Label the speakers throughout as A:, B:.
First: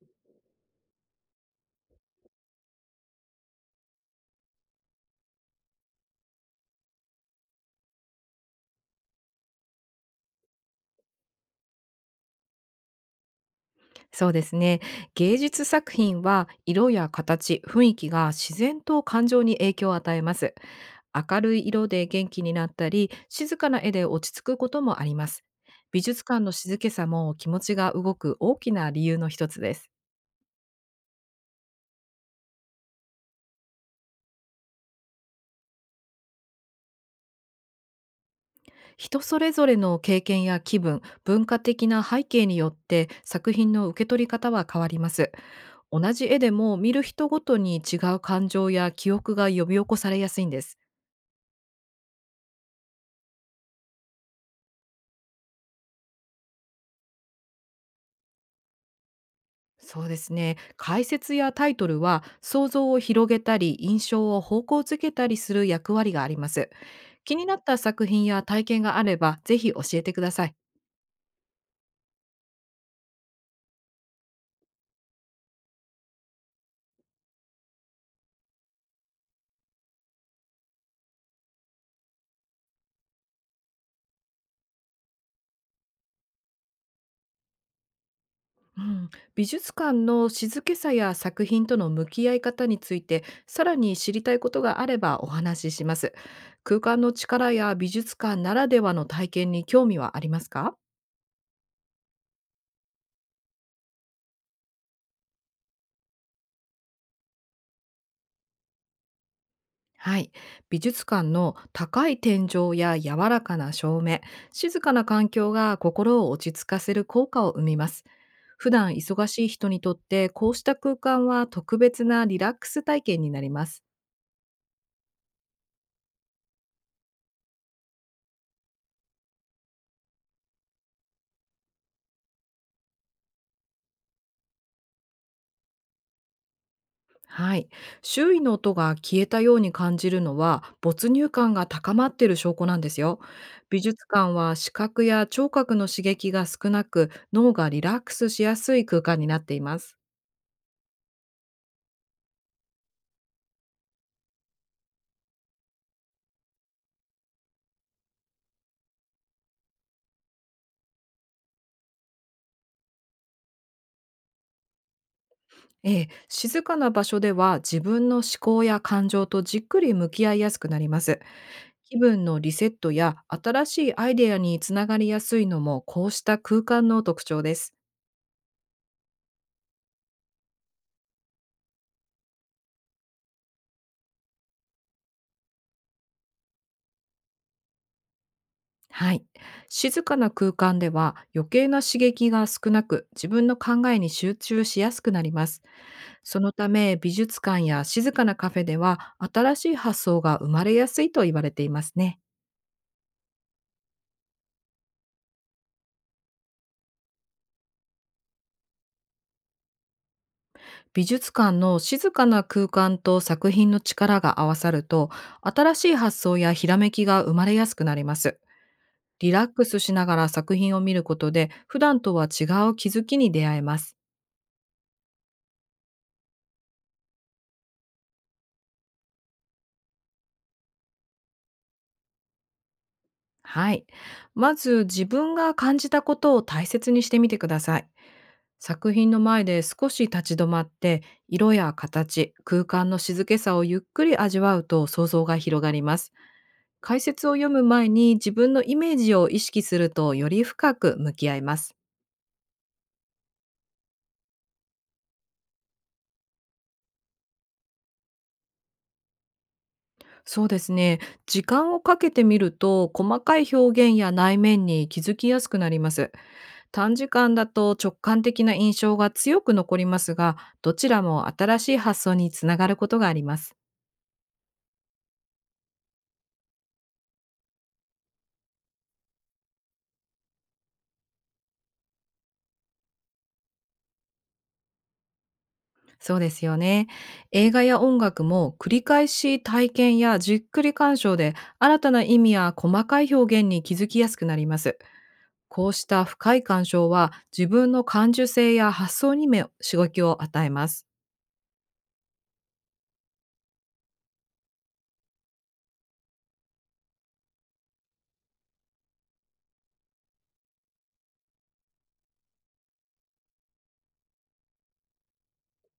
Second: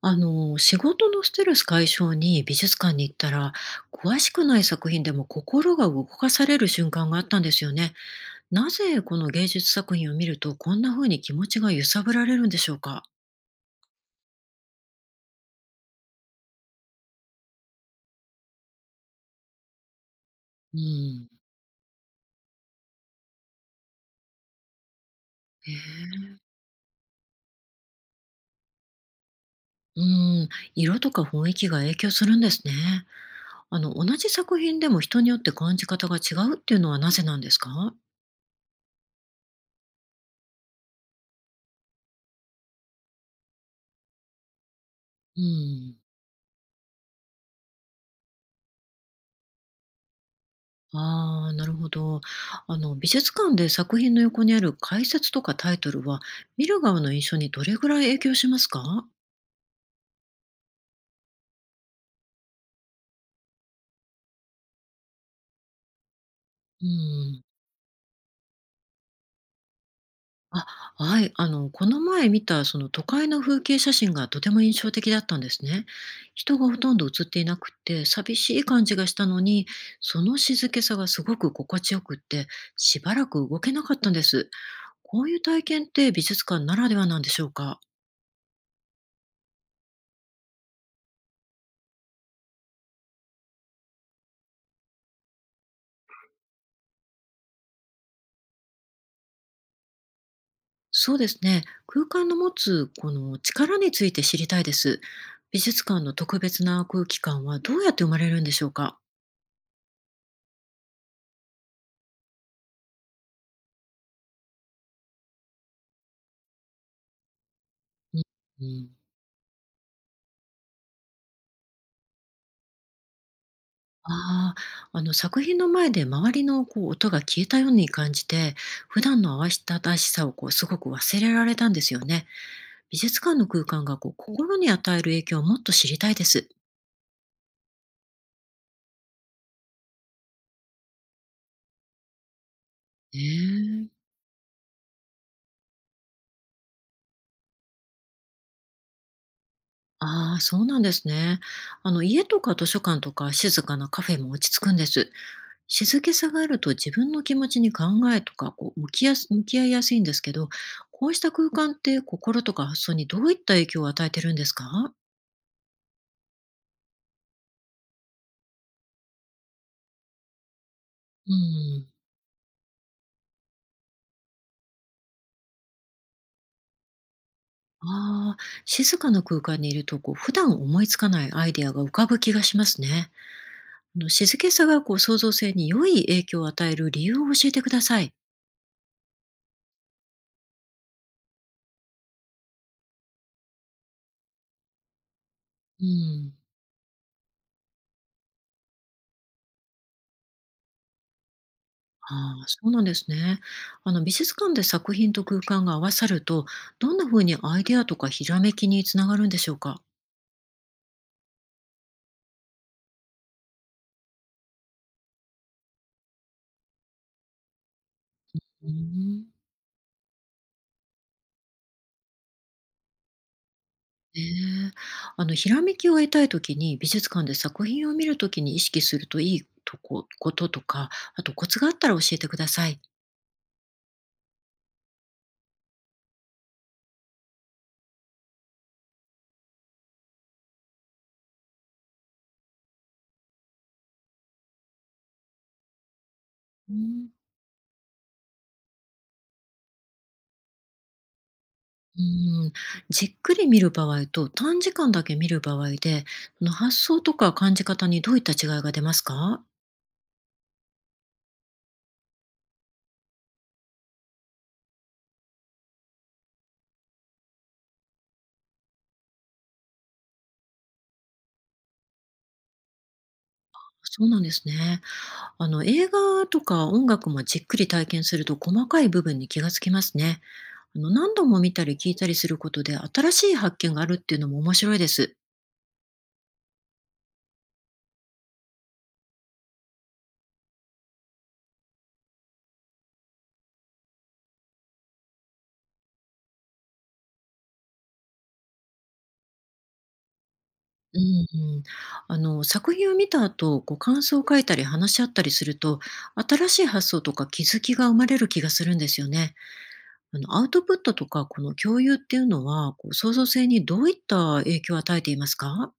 A: 仕事のストレス解消に美術館に行ったら、詳しくない作品でも心が動かされる瞬間があったんですよね。なぜこの芸術作品を見るとこんな風に気持ちが揺さぶられるんでしょうか。
B: そうですね。芸術作品は色や形、雰囲気が自然と感情に影響を与えます。
A: うん。
B: 明るい色で元気になったり、静かな絵で落ち着くこともあります。
A: へ
B: 美
A: え。
B: 術館の静けさも気持ちが動く大きな理由の一つです。
A: うん、色とか雰囲気が影響するんですね。同じ作品でも人によって感じ方が違うっていうのはなぜなんですか？
B: 人それぞれの経験や気分、文化的な背景によって作品の受け取り方は変わります。
A: うん。
B: 同じ絵でも見る人ごとに違う感情や記憶が呼び起こされやすいんです。
A: ああ、なるほど。美術館で作品の横にある解説とかタイトルは、見る側の印象にどれぐらい影響しますか？
B: そうですね。解説やタイトルは想像を広げたり印象を方向づけたりする役割があります。
A: う
B: 気
A: ん。
B: になった作品や体験があればぜひ教えてください。
A: あ、はい。あの、この前見た、その都会の風景写真がとても印象的だったんですね。人がほとんど写っていなくて、寂しい感じがしたのに、その静けさがすごく心地よくって、しばらく動けなかったんです。こういう体験って美術館ならではなんでしょうか？
B: うん、美術館の静けさや作品との向き合い方についてさらに知りたいことがあればお話しします。空間の力や美術館ならではの体験に興味はありますか？
A: そうですね。空間の持つこの力について知りたいです。美術館の特別な空気感はどうやって生まれるんでしょうか。
B: はい。美術館の高い天井や柔らかな照明、静かな環境が心を落ち着かせる効果を生みます。
A: うん。う
B: 普
A: ん。
B: 段忙しい人にとって、こうした空間は特別なリラックス体験になります。
A: ああ、あの作品の前で周りの音が消えたように感じて、普段の慌ただしさをすごく忘れられたんですよね。美術館の空間が心に与える影響をもっと知りたいです。
B: はい。周囲の音が消えたように感じるのは、没入感が高まっている証拠なんです
A: え
B: よ。美
A: え。
B: 術館は視覚や聴覚の刺激が少なく、脳がリラックスしやすい空間になっています。
A: ああ、そうなんですね。あの家とか図書館とか静かなカフェも落ち着くんです。静けさがあると自分の気持ちに考えとか向き合いやすいんですけど、こうした空間って心とか発想にどういった影響を与えてるんですか？
B: ええ、静かな場所では自分の思考や感情とじっくり向き合いやすくなります。
A: うん。
B: 気分のリセットや新しいアイデアにつながりやすいのもこうした空間の特徴です。
A: ああ、静かな空間にいると、普段思いつかないアイデアが浮かぶ気がしますね。あの静けさが創造性に良い影響を与える理由を教えてください。
B: はい。静かな空間では余計な刺激が少なく、自分の考えに集中しやすくなります。
A: うん。
B: そのため、美術館や静かなカフェでは新しい発想が生まれやすいと言われていますね。
A: ああ、そうなんですね。あの美術館で作品と空間が合わさると、どんな風にアイデアとかひらめきにつながるんでしょうか？
B: 美術館の静かな空間と作品の力が合わさると、新しい発想やひらめきが生まれやすくなります。
A: うん。
B: リラックスしながら作品を見ることで、普段とは違う気づきに出会えます。
A: ええ。あの、ひらめきを得たいときに、美術館で作品を見るときに意識するといいとここととか、あとコツがあったら教えてください。
B: はい。まず自分が感じたことを大切にしてみてください。作品の前で少し立ち止まって、色や形、空間の静けさをゆっくり味わうと想像が広がります。
A: う
B: 解
A: ん。
B: 説を読む前に自分のイメージを意識すると、より深く向き合います。
A: うん、じっくり見る場合と短時間だけ見る場合で、その発想とか感じ方にどういった違いが出ますか？
B: そうですね。時間をかけてみると、細かい表現や内面に気づきやすくなります。短時間だと直感的な印象が強く残りますが、どちらも新しい発想につながることがあります。
A: そうなんですね。あの、映画とか音楽もじっくり体験すると細かい部分に気がつきますね。あの、何度も見たり聞いたりすることで新しい発見があるっていうのも面白いです。
B: そうですよね。映画や音楽も繰り返し体験やじっくり鑑賞で、新たな意味や細かい表現に気づきやすくなります。こうした深い鑑賞は、自分の感受性や発想にも刺激を与えます。
A: うん。うん、あの作品を見た後、感想を書いたり話し合ったりすると、新しい発想とか気づきが生まれる気がするんですよね。あのアウトプットとかこの共有っていうのは、創造性にどういった影響を与えていますか？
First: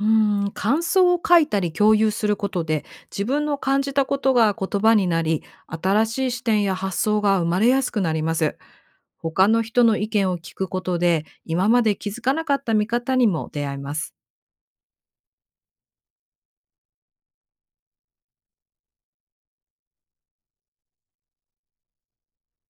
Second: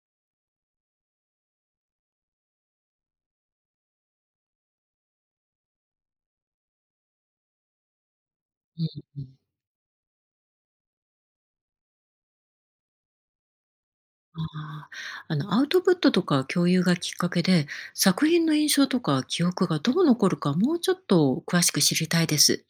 B: 感想を書いたり共有することで、自分の感じたことが言葉になり、新しい視点や発想が生まれやすくなります。
A: うん。うん、
B: 他の人の意見を聞くことで、今まで気づかなかった見方にも出会えます。
A: ああ、あのアウトプットとか共有がきっかけで、作品の印象とか記憶がどう残るか、もうちょっと詳しく知りたいです。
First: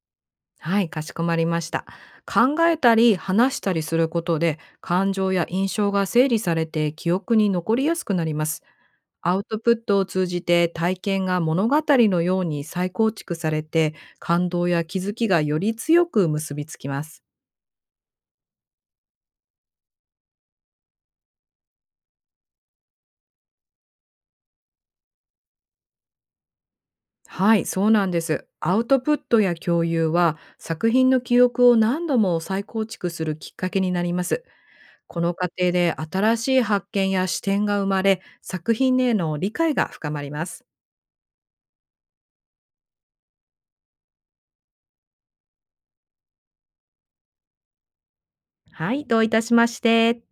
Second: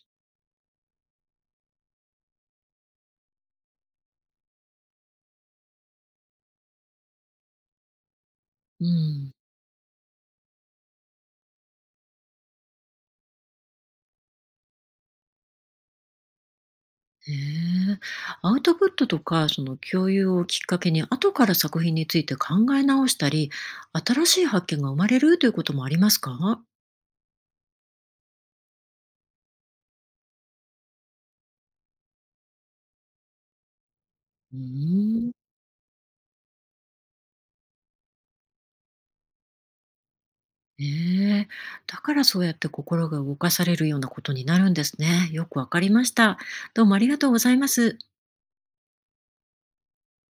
B: はい、かしこまりました。考えたり話したりすることで、感情や印象が整理されて記憶に残りやすくなります。
A: うん。
B: アウトプットを通じて体験が物語のように再構築されて、感動や気づきがより強く結びつきます。
A: へえ。アウトプットとか、その共有をきっかけに、後から作品について考え直したり、新しい発見が生まれるということもありますか？
B: はい、そうなんです。アウトプットや共有は作品の記憶を何度も再構築するきっかけになります。
A: う
B: こ
A: ー
B: の
A: ん。
B: 過程で新しい発見や視点が生まれ、作品への理解が深まります。
A: ええ。だからそうやって心が動かされるようなことになるんですね。よくわかりました。どうもありがとうございます。
B: はい、どういたしまして。